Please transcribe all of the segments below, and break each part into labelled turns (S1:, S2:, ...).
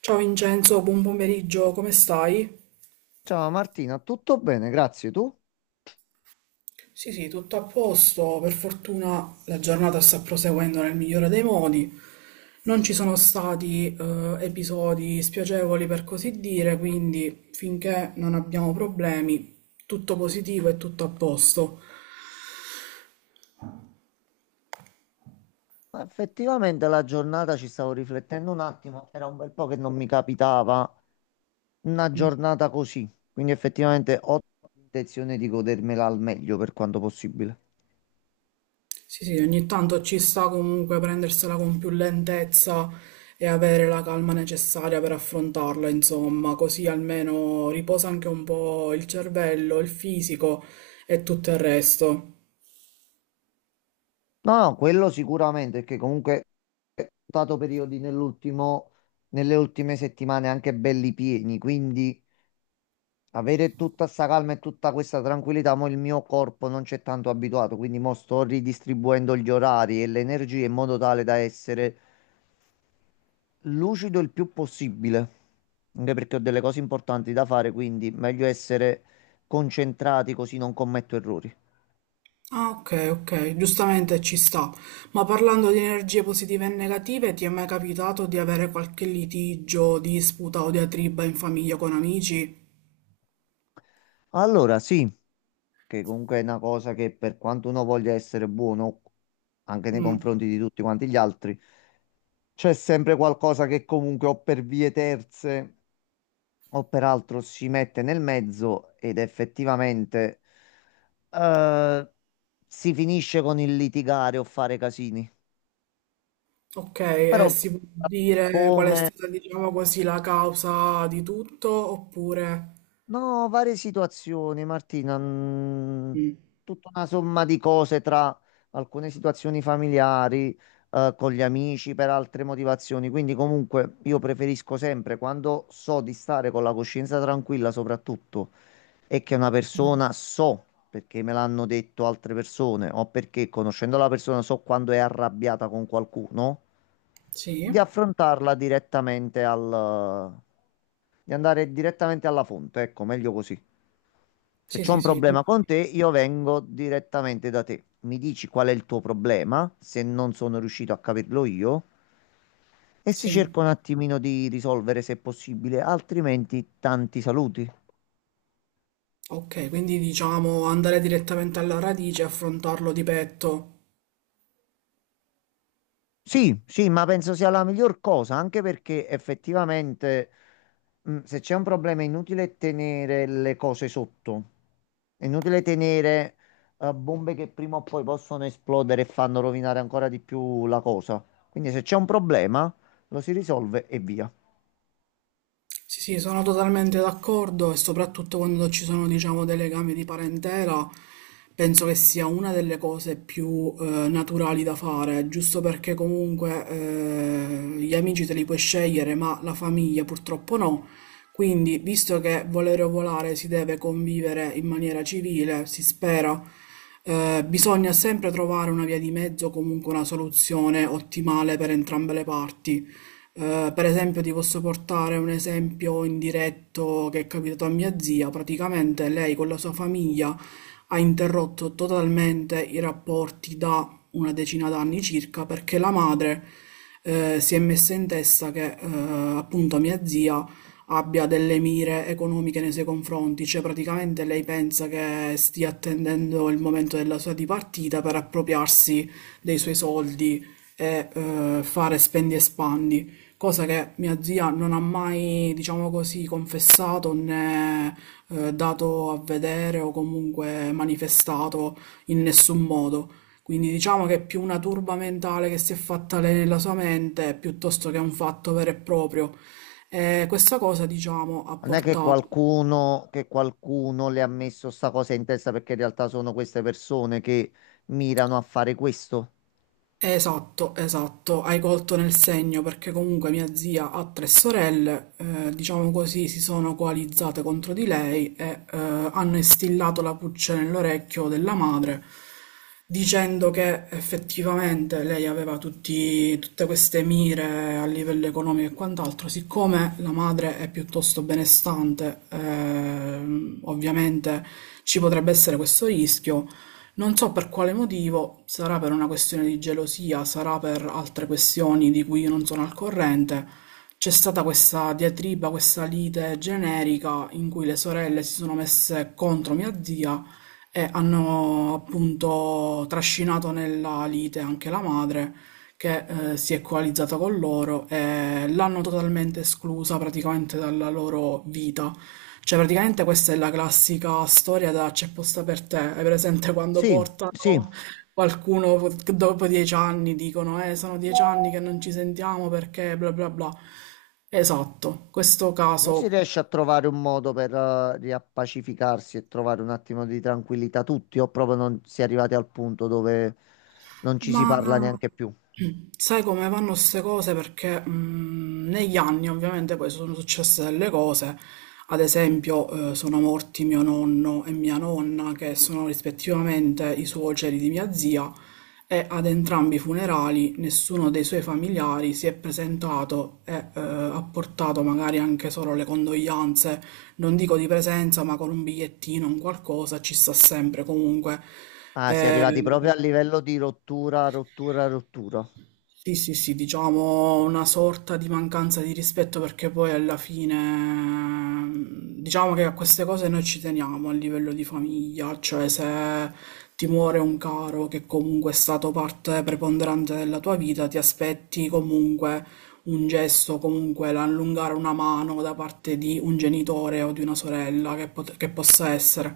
S1: Ciao Vincenzo, buon pomeriggio, come stai?
S2: Ciao Martina, tutto bene, grazie. Tu?
S1: Sì, sì, tutto a posto. Per fortuna la giornata sta proseguendo nel migliore dei modi. Non ci sono stati episodi spiacevoli per così dire, quindi finché non abbiamo problemi, tutto positivo e tutto a posto.
S2: Ma effettivamente la giornata, ci stavo riflettendo un attimo, era un bel po' che non mi capitava una giornata così, quindi effettivamente ho l'intenzione di godermela al meglio per quanto possibile.
S1: Sì, sì, ogni tanto ci sta comunque prendersela con più lentezza e avere la calma necessaria per affrontarla, insomma, così almeno riposa anche un po' il cervello, il fisico e tutto il resto.
S2: No, no, quello sicuramente, perché comunque ho stato periodi nelle ultime settimane anche belli pieni, quindi avere tutta sta calma e tutta questa tranquillità, ma il mio corpo non c'è tanto abituato, quindi mo sto ridistribuendo gli orari e le energie in modo tale da essere lucido il più possibile, anche perché ho delle cose importanti da fare, quindi meglio essere concentrati così non commetto errori.
S1: Ah, ok, ok, giustamente ci sta. Ma parlando di energie positive e negative, ti è mai capitato di avere qualche litigio, disputa o diatriba in famiglia con amici?
S2: Allora, sì, che comunque è una cosa che, per quanto uno voglia essere buono, anche nei
S1: Mm.
S2: confronti di tutti quanti gli altri, c'è sempre qualcosa che comunque o per vie terze o peraltro si mette nel mezzo ed effettivamente eh, si finisce con il litigare o fare casini.
S1: Ok, e
S2: Però
S1: si può dire qual è
S2: come
S1: stata, diciamo così, la causa di tutto, oppure...
S2: No, varie situazioni, Martina.
S1: Mm.
S2: Tutta una somma di cose tra alcune situazioni familiari, con gli amici, per altre motivazioni. Quindi, comunque, io preferisco sempre, quando so di stare con la coscienza tranquilla soprattutto, e che una persona so, perché me l'hanno detto altre persone, o perché conoscendo la persona so quando è arrabbiata con qualcuno,
S1: Sì,
S2: di di andare direttamente alla fonte. Ecco, meglio così. Se
S1: sì,
S2: c'ho un
S1: sì, sì,
S2: problema con te, io vengo direttamente da te. Mi dici qual è il tuo problema, se non sono riuscito a capirlo io, e si
S1: sì.
S2: cerca un attimino di risolvere se possibile, altrimenti tanti saluti.
S1: Ok, quindi diciamo andare direttamente alla radice e affrontarlo di petto.
S2: Sì, sì, ma penso sia la miglior cosa, anche perché effettivamente se c'è un problema è inutile tenere le cose sotto, è inutile tenere bombe che prima o poi possono esplodere e fanno rovinare ancora di più la cosa. Quindi se c'è un problema lo si risolve e via.
S1: Sì, sì, sono totalmente d'accordo e soprattutto quando ci sono, diciamo, dei legami di parentela, penso che sia una delle cose più naturali da fare, giusto perché comunque gli amici te li puoi scegliere, ma la famiglia purtroppo no. Quindi, visto che volere o volare si deve convivere in maniera civile, si spera, bisogna sempre trovare una via di mezzo, comunque una soluzione ottimale per entrambe le parti. Per esempio, ti posso portare un esempio indiretto che è capitato a mia zia. Praticamente lei con la sua famiglia ha interrotto totalmente i rapporti da una decina d'anni circa perché la madre si è messa in testa che appunto mia zia abbia delle mire economiche nei suoi confronti, cioè praticamente lei pensa che stia attendendo il momento della sua dipartita per appropriarsi dei suoi soldi e fare spendi e spandi, cosa che mia zia non ha mai, diciamo così, confessato né dato a vedere o comunque manifestato in nessun modo. Quindi diciamo che è più una turba mentale che si è fatta lei nella sua mente piuttosto che un fatto vero e proprio. E questa cosa, diciamo, ha
S2: Non è che
S1: portato.
S2: qualcuno, che qualcuno le ha messo sta cosa in testa, perché in realtà sono queste persone che mirano a fare questo.
S1: Esatto, esatto, hai colto nel segno perché comunque mia zia ha tre sorelle, diciamo così, si sono coalizzate contro di lei e hanno instillato la puccia nell'orecchio della madre dicendo che effettivamente lei aveva tutte queste mire a livello economico e quant'altro, siccome la madre è piuttosto benestante, ovviamente ci potrebbe essere questo rischio. Non so per quale motivo, sarà per una questione di gelosia, sarà per altre questioni di cui io non sono al corrente, c'è stata questa diatriba, questa lite generica in cui le sorelle si sono messe contro mia zia e hanno appunto trascinato nella lite anche la madre che si è coalizzata con loro e l'hanno totalmente esclusa praticamente dalla loro vita. Cioè, praticamente questa è la classica storia da c'è posta per te. Hai presente quando
S2: Sì, sì.
S1: portano che dopo dieci anni dicono, sono 10 anni che non ci sentiamo perché bla bla bla. Esatto, questo
S2: Non si
S1: caso.
S2: riesce a trovare un modo per riappacificarsi e trovare un attimo di tranquillità tutti, o proprio non si è arrivati al punto dove non ci
S1: Ma
S2: si parla neanche più?
S1: sai come vanno queste cose? Perché negli anni ovviamente poi sono successe delle cose, ad esempio sono morti mio nonno e mia nonna, che sono rispettivamente i suoceri di mia zia, e ad entrambi i funerali nessuno dei suoi familiari si è presentato e ha portato magari anche solo le condoglianze, non dico di presenza, ma con un bigliettino, un qualcosa, ci sta sempre comunque.
S2: Ah, si è
S1: Eh,
S2: arrivati proprio a livello di rottura, rottura, rottura.
S1: sì, sì, sì, diciamo una sorta di mancanza di rispetto perché poi alla fine diciamo che a queste cose noi ci teniamo a livello di famiglia, cioè se ti muore un caro che comunque è stato parte preponderante della tua vita, ti aspetti comunque un gesto, comunque l'allungare una mano da parte di un genitore o di una sorella che, che possa essere.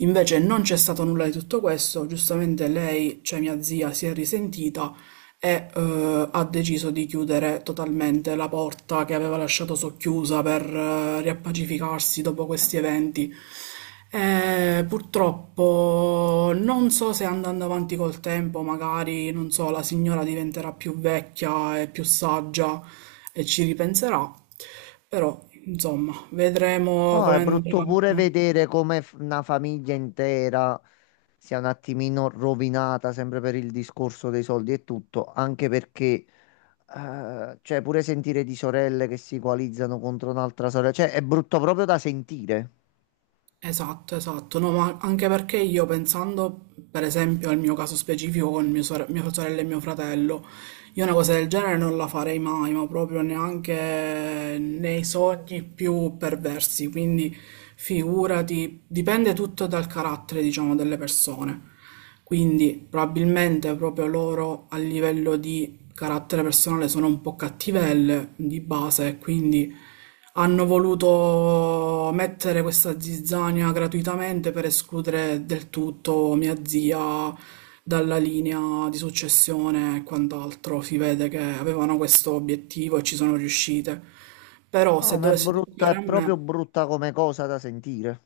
S1: Invece non c'è stato nulla di tutto questo, giustamente lei, cioè mia zia, si è risentita e ha deciso di chiudere totalmente la porta che aveva lasciato socchiusa per riappacificarsi dopo questi eventi. Purtroppo non so se andando avanti col tempo, magari, non so, la signora diventerà più vecchia e più saggia e ci ripenserà, però insomma, vedremo
S2: No,
S1: come
S2: è
S1: andrà.
S2: brutto pure vedere come una famiglia intera sia un attimino rovinata, sempre per il discorso dei soldi e tutto, anche perché, cioè, pure sentire di sorelle che si coalizzano contro un'altra sorella, cioè, è brutto proprio da sentire.
S1: Esatto, esatto, no, ma anche perché io pensando per esempio al mio caso specifico con mia sorella e mio fratello, io una cosa del genere non la farei mai, ma proprio neanche nei sogni più perversi, quindi figurati, dipende tutto dal carattere, diciamo, delle persone. Quindi probabilmente proprio loro a livello di carattere personale sono un po' cattivelle di base e quindi hanno voluto mettere questa zizzania gratuitamente per escludere del tutto mia zia dalla linea di successione e quant'altro. Si vede che avevano questo obiettivo e ci sono riuscite. Però
S2: No,
S1: se
S2: ma è
S1: dovesse
S2: brutta,
S1: toccare
S2: è
S1: a
S2: proprio
S1: me,
S2: brutta come cosa da sentire.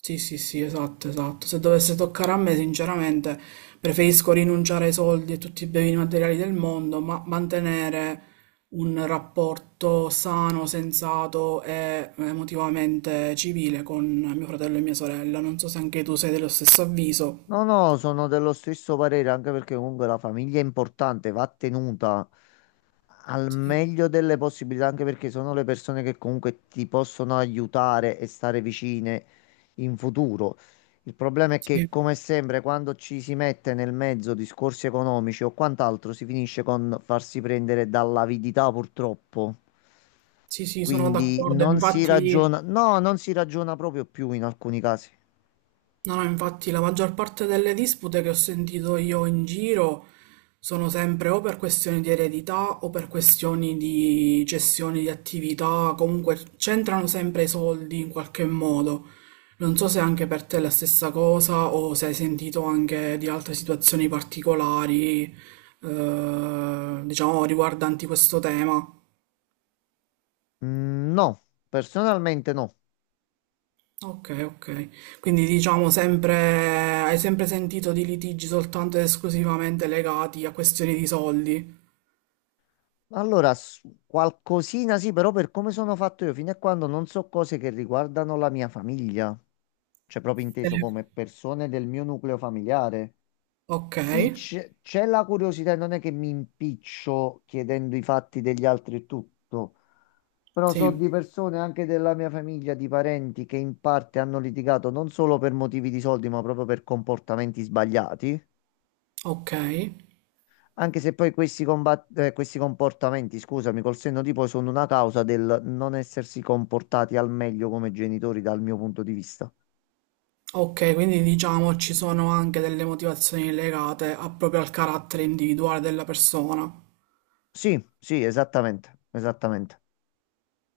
S1: sì, sì, sì, esatto, esatto. Se dovesse toccare a me, sinceramente, preferisco rinunciare ai soldi e tutti i beni materiali del mondo, ma mantenere un rapporto sano, sensato e emotivamente civile con mio fratello e mia sorella. Non so se anche tu sei dello stesso avviso.
S2: No, no, sono dello stesso parere, anche perché comunque la famiglia è importante, va tenuta al
S1: Sì,
S2: meglio delle possibilità, anche perché sono le persone che comunque ti possono aiutare e stare vicine in futuro. Il problema è che,
S1: sì,
S2: come sempre, quando ci si mette nel mezzo discorsi economici o quant'altro, si finisce con farsi prendere dall'avidità, purtroppo.
S1: sì, sì, sono
S2: Quindi
S1: d'accordo.
S2: non si
S1: Infatti.
S2: ragiona, no, non si ragiona proprio più in alcuni casi.
S1: No, no, infatti la maggior parte delle dispute che ho sentito io in giro sono sempre o per questioni di eredità o per questioni di cessioni di attività, comunque c'entrano sempre i soldi in qualche modo. Non so se anche per te è la stessa cosa o se hai sentito anche di altre situazioni particolari, diciamo, riguardanti questo tema.
S2: Mm, no, personalmente no.
S1: Ok, ok. Quindi diciamo sempre, hai sempre sentito di litigi soltanto ed esclusivamente legati a questioni di soldi.
S2: Allora, qualcosina sì, però per come sono fatto io, fino a quando non so cose che riguardano la mia famiglia, cioè proprio inteso come persone del mio nucleo familiare.
S1: Ok,
S2: Sì, c'è la curiosità, e non è che mi impiccio chiedendo i fatti degli altri e tutto. Però so
S1: sì,
S2: di persone anche della mia famiglia, di parenti che in parte hanno litigato non solo per motivi di soldi, ma proprio per comportamenti sbagliati.
S1: ok.
S2: Anche se poi questi, questi comportamenti, scusami, col senno di poi sono una causa del non essersi comportati al meglio come genitori dal mio punto di vista.
S1: Ok, quindi diciamo ci sono anche delle motivazioni legate proprio al carattere individuale della persona.
S2: Sì, sì, esattamente, esattamente.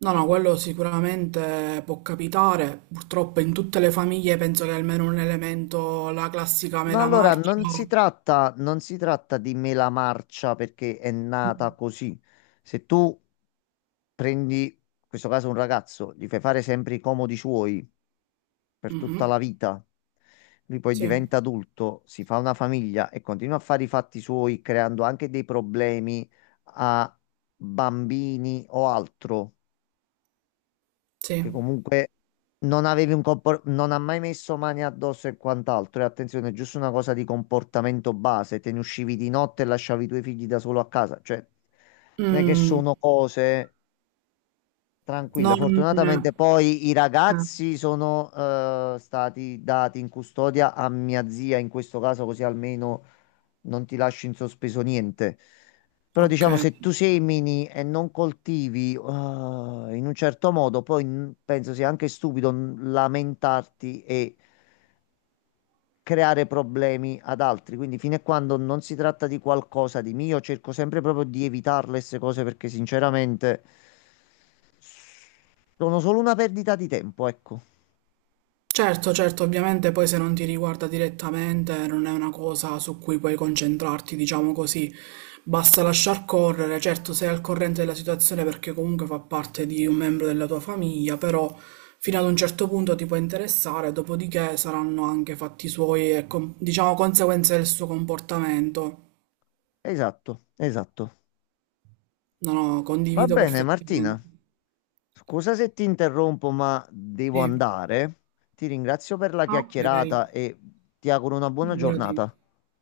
S1: No, no, quello sicuramente può capitare. Purtroppo in tutte le famiglie penso che almeno un elemento, la classica
S2: No,
S1: mela marcia.
S2: non si tratta di mela marcia perché è nata così. Se tu prendi, in questo caso, un ragazzo, gli fai fare sempre i comodi suoi per tutta
S1: Mhm.
S2: la vita. Lui poi
S1: Sì,
S2: diventa adulto, si fa una famiglia e continua a fare i fatti suoi, creando anche dei problemi a bambini o altro, che
S1: sì.
S2: comunque non avevi un compor- non ha mai messo mani addosso e quant'altro. E attenzione, è giusto una cosa di comportamento base, te ne uscivi di notte e lasciavi i tuoi figli da solo a casa, cioè non è che
S1: Mm.
S2: sono cose... Tranquilla,
S1: Non...
S2: fortunatamente poi i
S1: eh,
S2: ragazzi sono stati dati in custodia a mia zia in questo caso, così almeno non ti lascio in sospeso niente. Però
S1: ok.
S2: diciamo, se tu semini e non coltivi in un certo modo, poi penso sia anche stupido lamentarti e creare problemi ad altri. Quindi fino a quando non si tratta di qualcosa di mio, cerco sempre proprio di evitare queste cose perché sinceramente sono solo una perdita di tempo, ecco.
S1: Certo, certo, ovviamente poi se non ti riguarda direttamente non è una cosa su cui puoi concentrarti, diciamo così. Basta lasciar correre, certo sei al corrente della situazione perché comunque fa parte di un membro della tua famiglia, però fino ad un certo punto ti può interessare, dopodiché saranno anche fatti suoi e diciamo conseguenze del suo comportamento.
S2: Esatto, esatto.
S1: No, no,
S2: Va
S1: condivido
S2: bene, Martina.
S1: perfettamente.
S2: Scusa se ti interrompo, ma devo
S1: Sì.
S2: andare. Ti ringrazio per la
S1: Ah, ok,
S2: chiacchierata e ti auguro una buona
S1: figurati.
S2: giornata.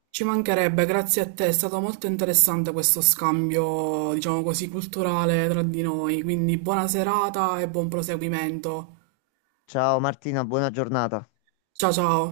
S1: Ci mancherebbe, grazie a te, è stato molto interessante questo scambio, diciamo così, culturale tra di noi, quindi buona serata e buon proseguimento.
S2: Ciao Martina, buona giornata.
S1: Ciao ciao.